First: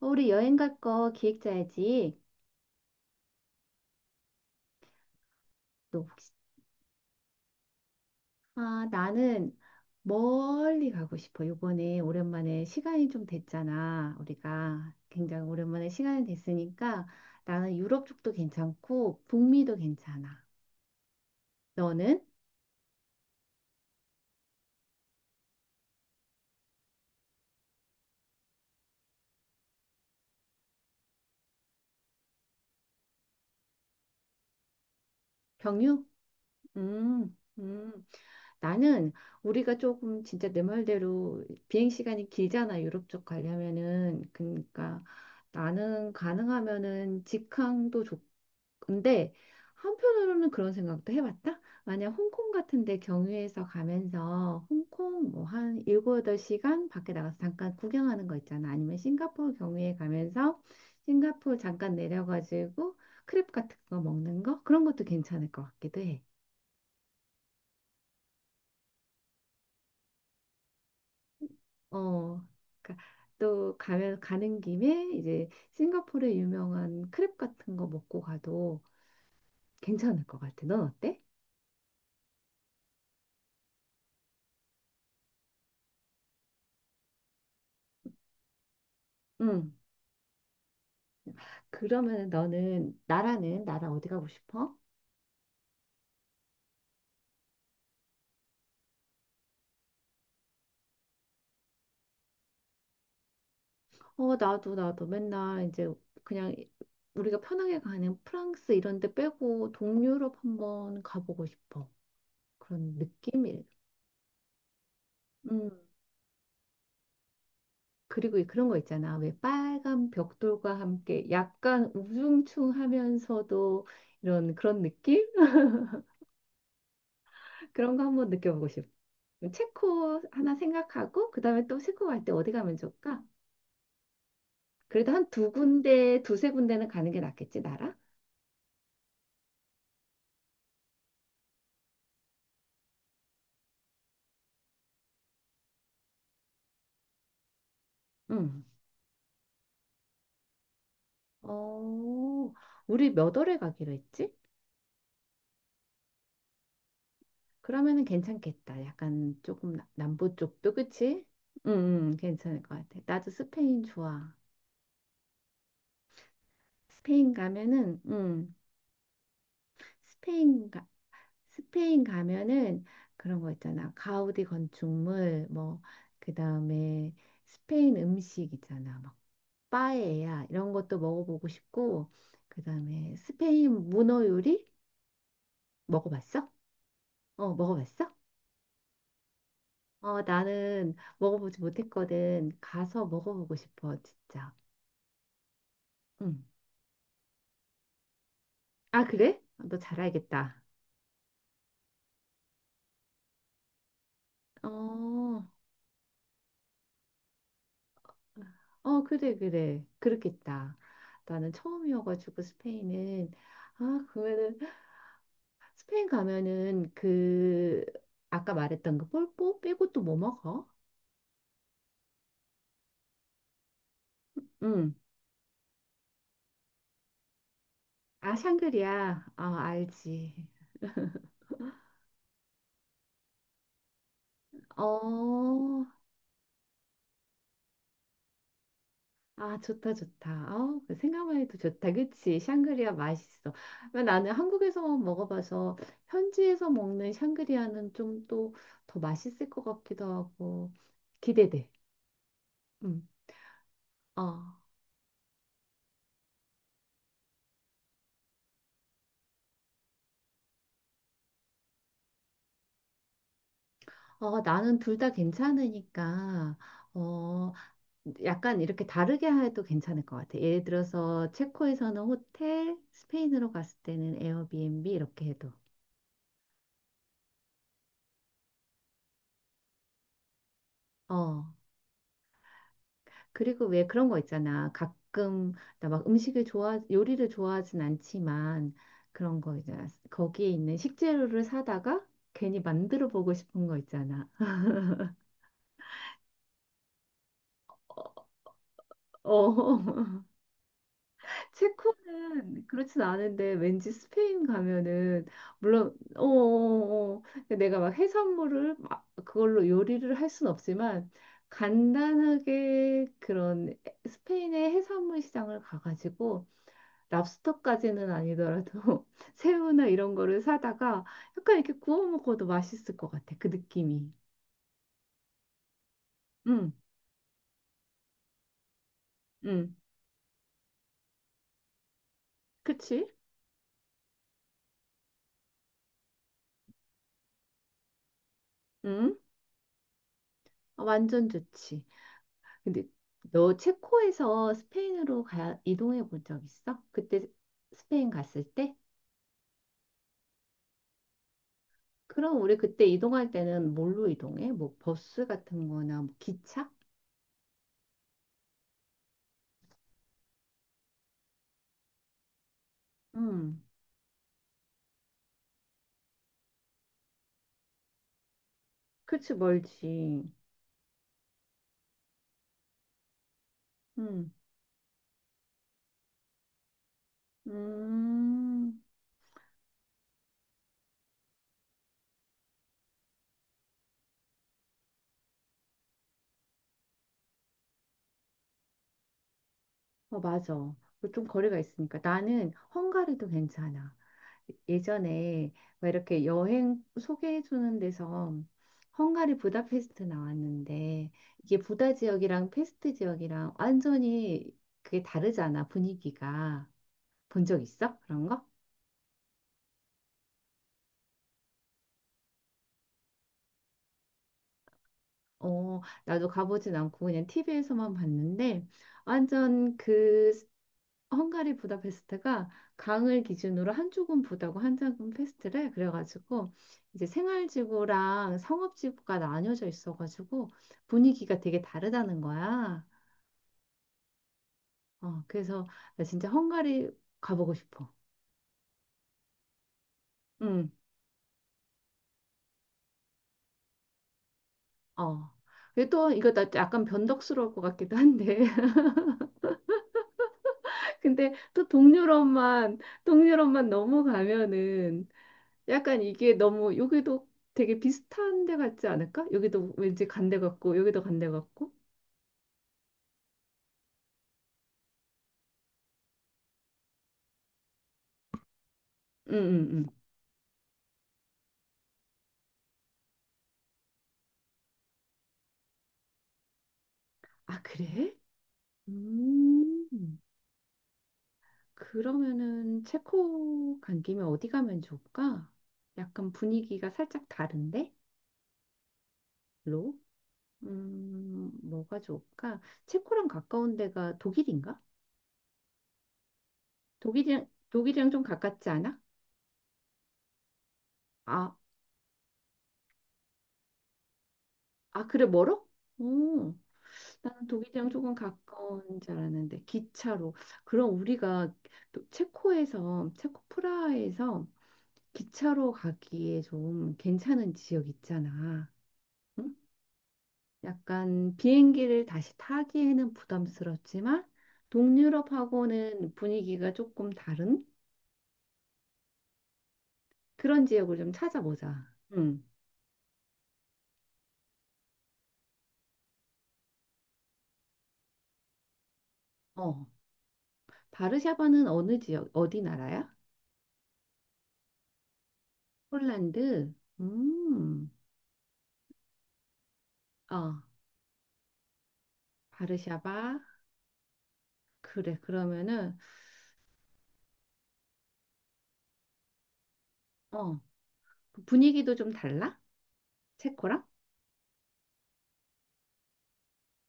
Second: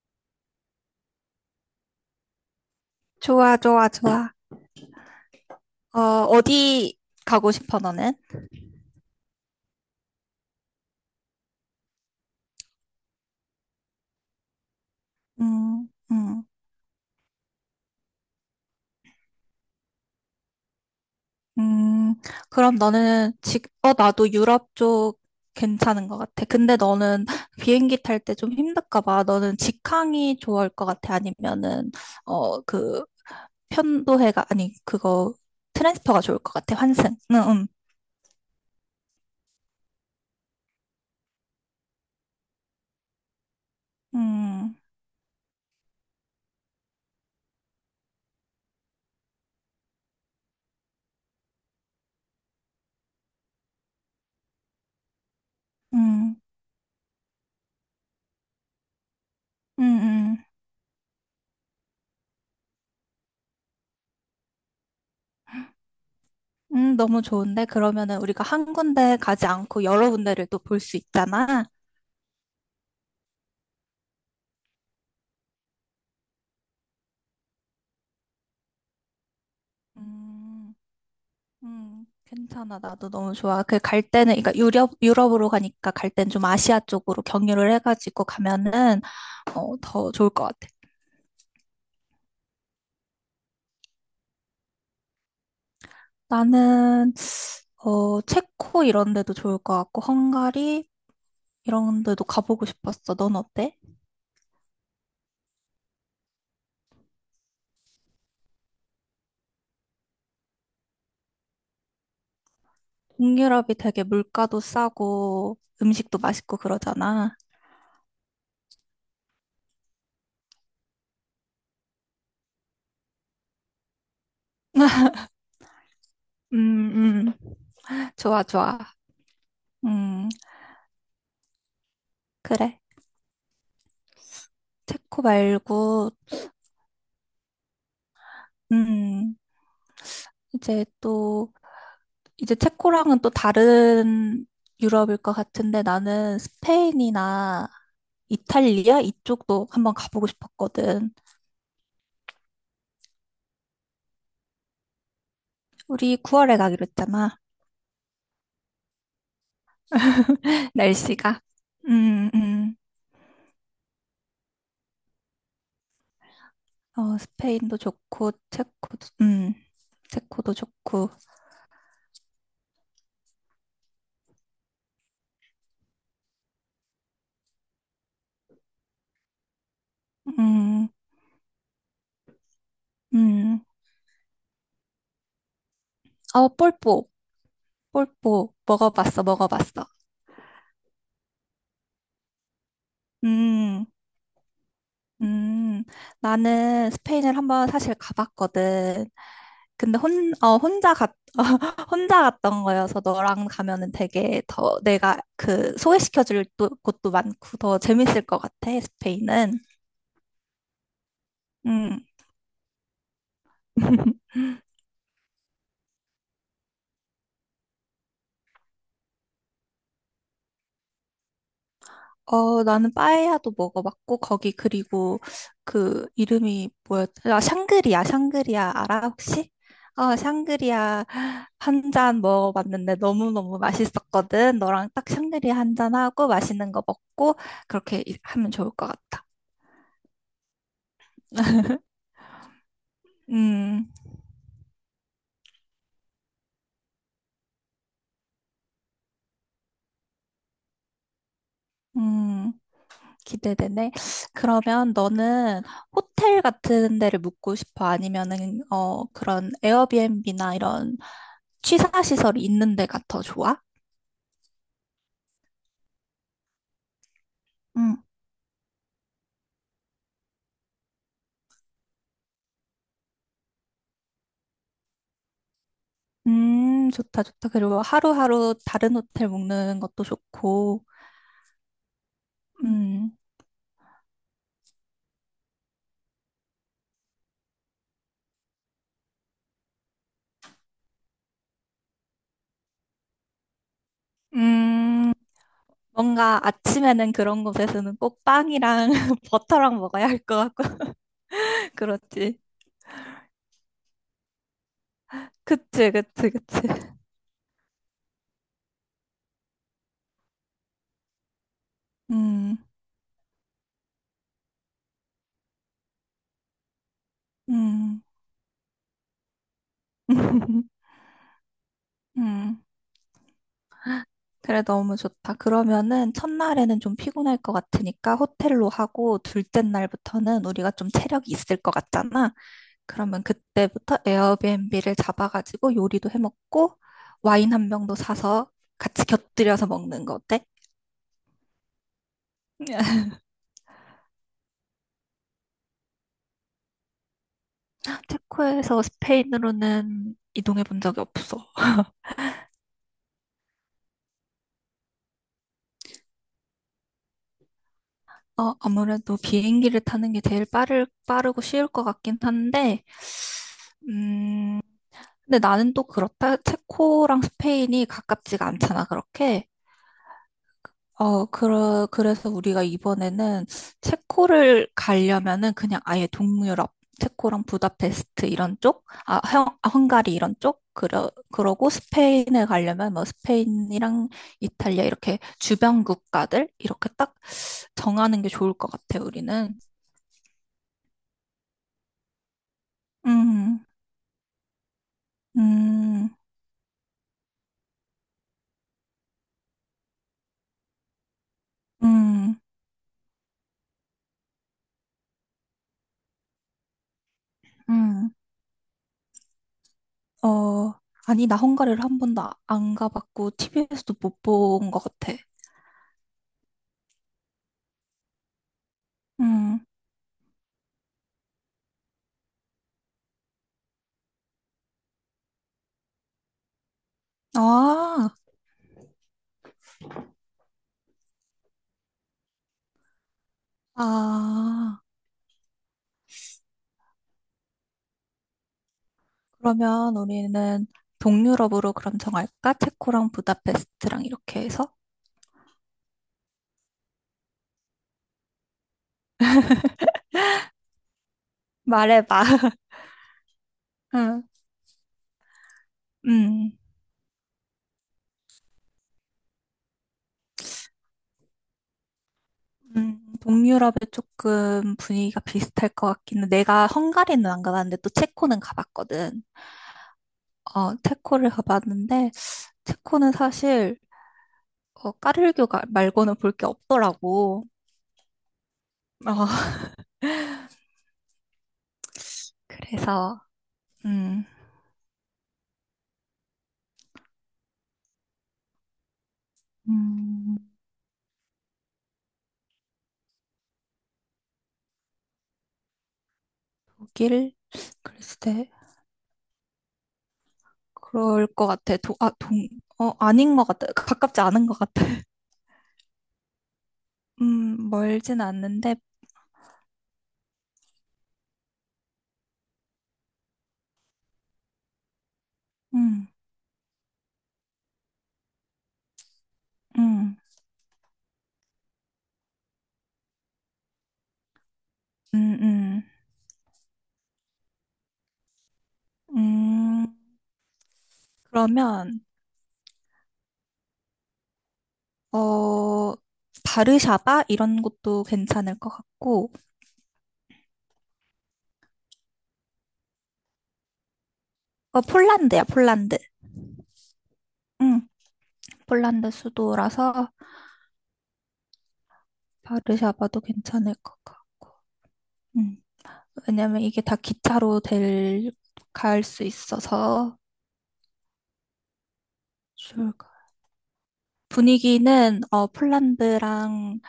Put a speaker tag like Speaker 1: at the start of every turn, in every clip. Speaker 1: 우리 여행 갈거 기획 짜야지.
Speaker 2: 좋아, 좋아, 좋아.
Speaker 1: 또
Speaker 2: 어,
Speaker 1: 혹시,
Speaker 2: 어디 가고 싶어, 너는?
Speaker 1: 아, 나는 멀리 가고 싶어. 요번에 오랜만에 시간이 좀 됐잖아. 우리가 굉장히
Speaker 2: 음,
Speaker 1: 오랜만에 시간이
Speaker 2: 음,
Speaker 1: 됐으니까 나는 유럽 쪽도 괜찮고 북미도 괜찮아.
Speaker 2: 음.
Speaker 1: 너는?
Speaker 2: 그럼 너는 지금, 나도 유럽 쪽 괜찮은 것 같아. 근데 너는 비행기 탈 때 좀 힘들까 봐. 너는 직항이 좋을 것 같아. 아니면은, 어, 그, 편도해가, 아니, 그거,
Speaker 1: 경유?
Speaker 2: 트랜스퍼가 좋을 것 같아. 환승.
Speaker 1: 음,
Speaker 2: 응, 응.
Speaker 1: 음. 나는 우리가 조금 진짜 내 말대로 비행 시간이 길잖아. 유럽 쪽 가려면은.
Speaker 2: 음,
Speaker 1: 그러니까 나는 가능하면은 직항도 좋고 근데 한편으로는 그런 생각도 해봤다. 만약 홍콩 같은 데 경유해서 가면서 홍콩 뭐 한 일곱
Speaker 2: 음,
Speaker 1: 여덟 시간 밖에 나가서 잠깐 구경하는 거 있잖아. 아니면 싱가포르
Speaker 2: 음,
Speaker 1: 경유해
Speaker 2: 음.
Speaker 1: 가면서 싱가포르 잠깐 내려가지고 크랩 같은 거 먹는 거? 그런 것도 괜찮을 것 같기도 해.
Speaker 2: 너무 좋은데? 그러면은 우리가 한 군데 가지 않고 여러 군데를 또 볼 수 있잖아.
Speaker 1: 어. 그러니까 또 가면 가는 김에 이제 싱가포르의 유명한 크랩 같은 거 먹고 가도 괜찮을 것 같아.
Speaker 2: 음,
Speaker 1: 넌 어때?
Speaker 2: 괜찮아. 나도 너무 좋아. 그 갈 때는, 그러니까 유럽으로 가니까 갈 땐 좀 아시아 쪽으로 경유를 해가지고 가면은,
Speaker 1: 응.
Speaker 2: 더 좋을 것 같아.
Speaker 1: 그러면은 너는 나라는 나라 어디 가고 싶어?
Speaker 2: 나는, 체코 이런 데도 좋을 것 같고, 헝가리 이런 데도 가보고 싶었어. 넌 어때?
Speaker 1: 어 나도 맨날 이제 그냥 우리가 편하게 가는 프랑스 이런 데 빼고 동유럽 한번 가보고 싶어. 그런 느낌이.
Speaker 2: 동유럽이 되게 물가도 싸고,
Speaker 1: 음.
Speaker 2: 음식도 맛있고 그러잖아.
Speaker 1: 그리고 그런 거 있잖아. 왜 빨간 벽돌과 함께 약간 우중충하면서도 이런 그런 느낌?
Speaker 2: 음, 음.
Speaker 1: 그런 거 한번
Speaker 2: 좋아,
Speaker 1: 느껴보고
Speaker 2: 좋아.
Speaker 1: 싶어. 체코
Speaker 2: 음,
Speaker 1: 하나 생각하고 그다음에 또 체코 갈 때 어디 가면
Speaker 2: 그래.
Speaker 1: 좋을까? 그래도
Speaker 2: 체코
Speaker 1: 한 두
Speaker 2: 말고,
Speaker 1: 군데, 두세 군데는 가는 게 낫겠지, 나라?
Speaker 2: 음, 이제 또, 이제 체코랑은 또 다른 유럽일 것 같은데 나는 스페인이나
Speaker 1: 응.
Speaker 2: 이탈리아 이쪽도 한번 가보고 싶었거든.
Speaker 1: 어, 우리 몇 월에 가기로 했지?
Speaker 2: 우리 9월에 가기로 했잖아.
Speaker 1: 그러면은 괜찮겠다. 약간 조금 남부 쪽도 그치?
Speaker 2: 날씨가.
Speaker 1: 응, 응,
Speaker 2: 음,
Speaker 1: 괜찮을 것
Speaker 2: 음.
Speaker 1: 같아. 나도 스페인 좋아.
Speaker 2: 어,
Speaker 1: 스페인
Speaker 2: 스페인도
Speaker 1: 가면은,
Speaker 2: 좋고,
Speaker 1: 응,
Speaker 2: 체코도, 체코도
Speaker 1: 스페인 가,
Speaker 2: 좋고,
Speaker 1: 스페인 가면은 그런 거 있잖아. 가우디 건축물, 뭐, 그 다음에 스페인 음식 있잖아. 막, 빠에야, 이런
Speaker 2: 음,
Speaker 1: 것도 먹어보고 싶고, 그 다음에
Speaker 2: 음.
Speaker 1: 스페인 문어 요리? 먹어봤어?
Speaker 2: 어, 폴포,
Speaker 1: 어, 먹어봤어?
Speaker 2: 폴포, 먹어봤어, 먹어봤어.
Speaker 1: 어, 나는 먹어보지 못했거든. 가서 먹어보고
Speaker 2: 음.
Speaker 1: 싶어, 진짜.
Speaker 2: 음,
Speaker 1: 응.
Speaker 2: 나는 스페인을 한번 사실
Speaker 1: 아,
Speaker 2: 가봤거든.
Speaker 1: 그래? 아, 너
Speaker 2: 근데
Speaker 1: 잘 알겠다.
Speaker 2: 혼자 혼자 갔던 거여서 너랑 가면은 되게 더 내가
Speaker 1: 어,
Speaker 2: 그 곳도 많고 더 재밌을 것 같아,
Speaker 1: 어, 그래,
Speaker 2: 스페인은.
Speaker 1: 그래. 그렇겠다. 나는
Speaker 2: 음.
Speaker 1: 처음이어가지고 스페인은, 아, 그러면은, 스페인 가면은 그, 아까 말했던 그 폴포 빼고 또 뭐 먹어?
Speaker 2: 어, 나는 빠에야도 먹어봤고, 거기
Speaker 1: 응.
Speaker 2: 그리고 그 이름이 뭐였더라? 아, 샹그리아,
Speaker 1: 아,
Speaker 2: 샹그리아 알아,
Speaker 1: 샹그리아.
Speaker 2: 혹시?
Speaker 1: 아,
Speaker 2: 어,
Speaker 1: 알지.
Speaker 2: 샹그리아 한 잔 먹어봤는데 너무너무 맛있었거든. 너랑 딱 샹그리아 한
Speaker 1: 어,
Speaker 2: 잔하고 맛있는 거 먹고, 그렇게 하면 좋을 것 같다.
Speaker 1: 아, 좋다, 좋다. 어, 그 생각만 해도 좋다. 그치? 샹그리아 맛있어.
Speaker 2: 음,
Speaker 1: 나는 한국에서 먹어봐서 현지에서 먹는 샹그리아는 좀 또 더 맛있을 것 같기도 하고 기대돼.
Speaker 2: 음,
Speaker 1: 음.
Speaker 2: 기대되네.
Speaker 1: 어.
Speaker 2: 그러면 너는 호텔 같은 데를 묵고 싶어? 아니면은, 그런 에어비앤비나 이런 취사시설이 있는 데가 더 좋아?
Speaker 1: 어, 나는 둘 다 괜찮으니까 어,
Speaker 2: 음,
Speaker 1: 약간 이렇게 다르게 해도 괜찮을 것 같아. 예를 들어서 체코에서는 호텔, 스페인으로 갔을 때는 에어비앤비 이렇게 해도.
Speaker 2: 좋다, 좋다. 그리고 하루하루 다른 호텔 먹는 것도 좋고,
Speaker 1: 어.
Speaker 2: 음,
Speaker 1: 그리고 왜 그런 거 있잖아. 가끔 나 막 음식을 좋아, 요리를 좋아하진 않지만 그런 거 있잖아. 거기에 있는 식재료를 사다가 괜히 만들어 보고 싶은 거 있잖아.
Speaker 2: 음, 뭔가 아침에는 그런 곳에서는 꼭 빵이랑 버터랑 먹어야 할
Speaker 1: 어,
Speaker 2: 것 같고, 그렇지.
Speaker 1: 체코는 그렇진 않은데 왠지 스페인 가면은
Speaker 2: 그치,
Speaker 1: 물론
Speaker 2: 그치, 그치.
Speaker 1: 근데 내가 막 해산물을 막 그걸로 요리를 할 순 없지만
Speaker 2: 음,
Speaker 1: 간단하게 그런 스페인의 해산물 시장을 가가지고
Speaker 2: 음,
Speaker 1: 랍스터까지는 아니더라도 새우나 이런 거를 사다가 약간 이렇게 구워 먹어도
Speaker 2: 음.
Speaker 1: 맛있을 것 같아. 그 느낌이.
Speaker 2: 그래, 너무 좋다. 그러면은
Speaker 1: 응,
Speaker 2: 첫날에는 좀 피곤할 것 같으니까 호텔로 하고 둘째
Speaker 1: 응.
Speaker 2: 날부터는 우리가 좀 체력이 있을 것 같잖아.
Speaker 1: 그치?
Speaker 2: 그러면 그때부터 에어비앤비를 잡아가지고 요리도 해 먹고 와인 한 병도 사서 같이
Speaker 1: 응?
Speaker 2: 곁들여서 먹는 거 어때?
Speaker 1: 어, 완전 좋지. 근데 너 체코에서 스페인으로 이동해 본 적 있어? 그때 스페인 갔을 때?
Speaker 2: 체코에서 스페인으로는 이동해 본 적이 없어.
Speaker 1: 그럼 우리 그때 이동할 때는 뭘로 이동해? 뭐 버스 같은 거나 뭐 기차?
Speaker 2: 어, 아무래도 비행기를 타는 게 제일 빠르고 쉬울 것 같긴 한데,
Speaker 1: 응.
Speaker 2: 음, 근데 나는 또 그렇다. 체코랑 스페인이 가깝지가 않잖아,
Speaker 1: 그치,
Speaker 2: 그렇게.
Speaker 1: 멀지.
Speaker 2: 그래서 우리가 이번에는
Speaker 1: 응.
Speaker 2: 체코를 가려면은 그냥 아예 동유럽, 체코랑 부다페스트 이런
Speaker 1: 음.
Speaker 2: 쪽, 아, 헝가리 이런 쪽, 그러고 스페인에 가려면 뭐 스페인이랑 이탈리아 이렇게 주변 국가들 이렇게 딱 정하는 게 좋을 것 같아, 우리는.
Speaker 1: 어, 맞아. 그리고 좀 거리가 있으니까. 나는 헝가리도
Speaker 2: 음,
Speaker 1: 괜찮아. 예전에 왜
Speaker 2: 음,
Speaker 1: 이렇게 여행 소개해주는 데서 헝가리 부다페스트 나왔는데 이게 부다
Speaker 2: 음,
Speaker 1: 지역이랑 페스트 지역이랑 완전히 그게 다르잖아, 분위기가. 본 적 있어?
Speaker 2: 음.
Speaker 1: 그런 거?
Speaker 2: 어, 아니, 나 헝가리를 한 번도 안 가봤고, 티비에서도 못 본 것 같아.
Speaker 1: 어, 나도 가보진 않고 그냥 TV에서만 봤는데
Speaker 2: 음,
Speaker 1: 완전 그 헝가리 부다페스트가 강을 기준으로 한쪽은 부다고 한쪽은 페스트래. 그래가지고 이제
Speaker 2: 아,
Speaker 1: 생활지구랑 상업지구가 나뉘어져 있어가지고 분위기가 되게 다르다는 거야.
Speaker 2: 아,
Speaker 1: 어, 그래서 나 진짜 헝가리 가보고 싶어.
Speaker 2: 그러면 우리는
Speaker 1: 응,
Speaker 2: 동유럽으로 그럼 정할까? 체코랑 부다페스트랑 이렇게 해서?
Speaker 1: 어. 근데 또 이거 나 약간 변덕스러울 것 같기도 한데. 근데 또
Speaker 2: 말해봐.
Speaker 1: 동유럽만
Speaker 2: 응.
Speaker 1: 넘어가면은 약간 이게
Speaker 2: 음,
Speaker 1: 너무 여기도 되게 비슷한 데 같지 않을까? 여기도 왠지 간데 같고 여기도 간데 같고
Speaker 2: 동유럽에 조금 분위기가 비슷할 것 같기는. 내가 헝가리는 안 가봤는데 또 체코는 가봤거든.
Speaker 1: 음, 음, 음.
Speaker 2: 어, 체코를 가봤는데 체코는 사실 어, 까르르교 말고는 볼 게 없더라고.
Speaker 1: 아, 그래?
Speaker 2: 어,
Speaker 1: 음, 그러면은
Speaker 2: 그래서
Speaker 1: 체코 간 김에
Speaker 2: 음,
Speaker 1: 어디 가면 좋을까? 약간 분위기가 살짝 다른데? 로?
Speaker 2: 음,
Speaker 1: 뭐가 좋을까? 체코랑 가까운 데가 독일인가?
Speaker 2: 독일?
Speaker 1: 독일이랑 좀
Speaker 2: 글쎄.
Speaker 1: 가깝지 않아?
Speaker 2: 그럴 것
Speaker 1: 아,
Speaker 2: 같아. 어, 아닌 것 같아. 그 가깝지 않은 것 같아.
Speaker 1: 아, 그래, 멀어? 오, 나는 독일이랑 조금
Speaker 2: 멀진 않는데,
Speaker 1: 가까운 줄 알았는데, 기차로. 그럼 우리가 또 체코 프라하에서 기차로
Speaker 2: 음,
Speaker 1: 가기에 좀 괜찮은 지역 있잖아. 응?
Speaker 2: 음,
Speaker 1: 약간 비행기를 다시 타기에는 부담스럽지만
Speaker 2: 음, 음,
Speaker 1: 동유럽하고는 분위기가 조금 다른
Speaker 2: 음.
Speaker 1: 그런 지역을 좀 찾아보자.
Speaker 2: 그러면,
Speaker 1: 응.
Speaker 2: 어, 바르샤바? 이런 곳도 괜찮을 것 같고,
Speaker 1: 어. 바르샤바는 어느 지역, 어디 나라야?
Speaker 2: 어, 폴란드야, 폴란드.
Speaker 1: 폴란드.
Speaker 2: 음,
Speaker 1: 음.
Speaker 2: 폴란드 수도라서
Speaker 1: 어.
Speaker 2: 바르샤바도
Speaker 1: 바르샤바.
Speaker 2: 괜찮을 것 같고,
Speaker 1: 그래.
Speaker 2: 음.
Speaker 1: 그러면은
Speaker 2: 왜냐면 이게 다 갈 수 있어서
Speaker 1: 어. 분위기도 좀 달라?
Speaker 2: 좋을 것 같아요.
Speaker 1: 체코랑?
Speaker 2: 분위기는 어, 폴란드랑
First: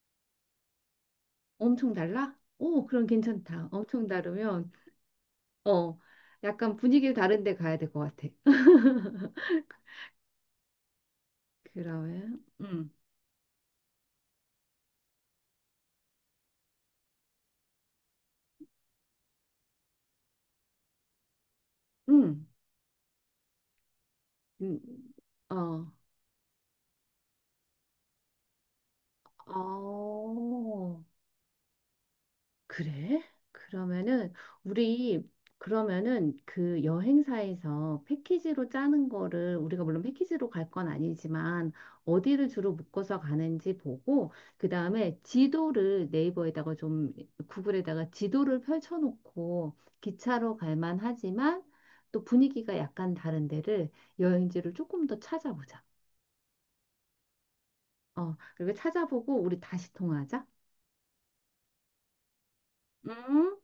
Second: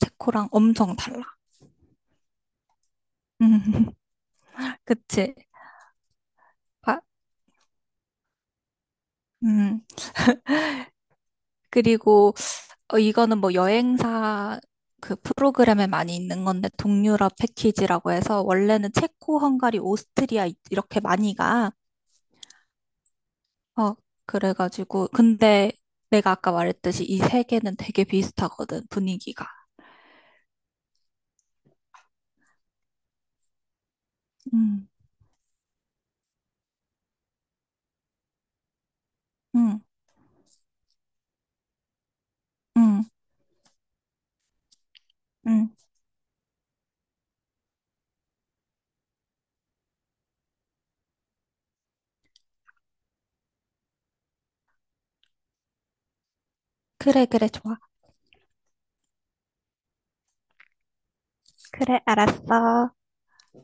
Speaker 2: 체코랑 엄청 달라.
Speaker 1: 엄청 달라? 오, 그럼 괜찮다.
Speaker 2: 음,
Speaker 1: 엄청 다르면
Speaker 2: 그치?
Speaker 1: 어, 약간
Speaker 2: 아,
Speaker 1: 분위기를 다른 데 가야 될 것 같아.
Speaker 2: 음. 그리고
Speaker 1: 그러면,
Speaker 2: 어, 이거는 뭐 여행사 그 프로그램에 많이 있는 건데 동유럽 패키지라고 해서 원래는 체코, 헝가리, 오스트리아 이렇게 많이 가.
Speaker 1: 음,
Speaker 2: 어,
Speaker 1: 음,
Speaker 2: 그래가지고 근데
Speaker 1: 어,
Speaker 2: 내가 아까 말했듯이 이 세 개는 되게 비슷하거든 분위기가.
Speaker 1: 어, 그래? 그러면은
Speaker 2: 음,
Speaker 1: 우리 그러면은 그 여행사에서 패키지로 짜는 거를
Speaker 2: 음,
Speaker 1: 우리가 물론 패키지로 갈 건 아니지만 어디를 주로
Speaker 2: 음.
Speaker 1: 묶어서 가는지 보고 그다음에
Speaker 2: 음.
Speaker 1: 지도를 네이버에다가 좀 구글에다가 지도를 펼쳐놓고 기차로 갈 만하지만 또 분위기가 약간 다른 데를 여행지를 조금 더 찾아보자.
Speaker 2: 그래, 그래, 좋아.
Speaker 1: 어, 그리고 찾아보고 우리 다시 통화하자.
Speaker 2: 그래, 알았어.
Speaker 1: 음.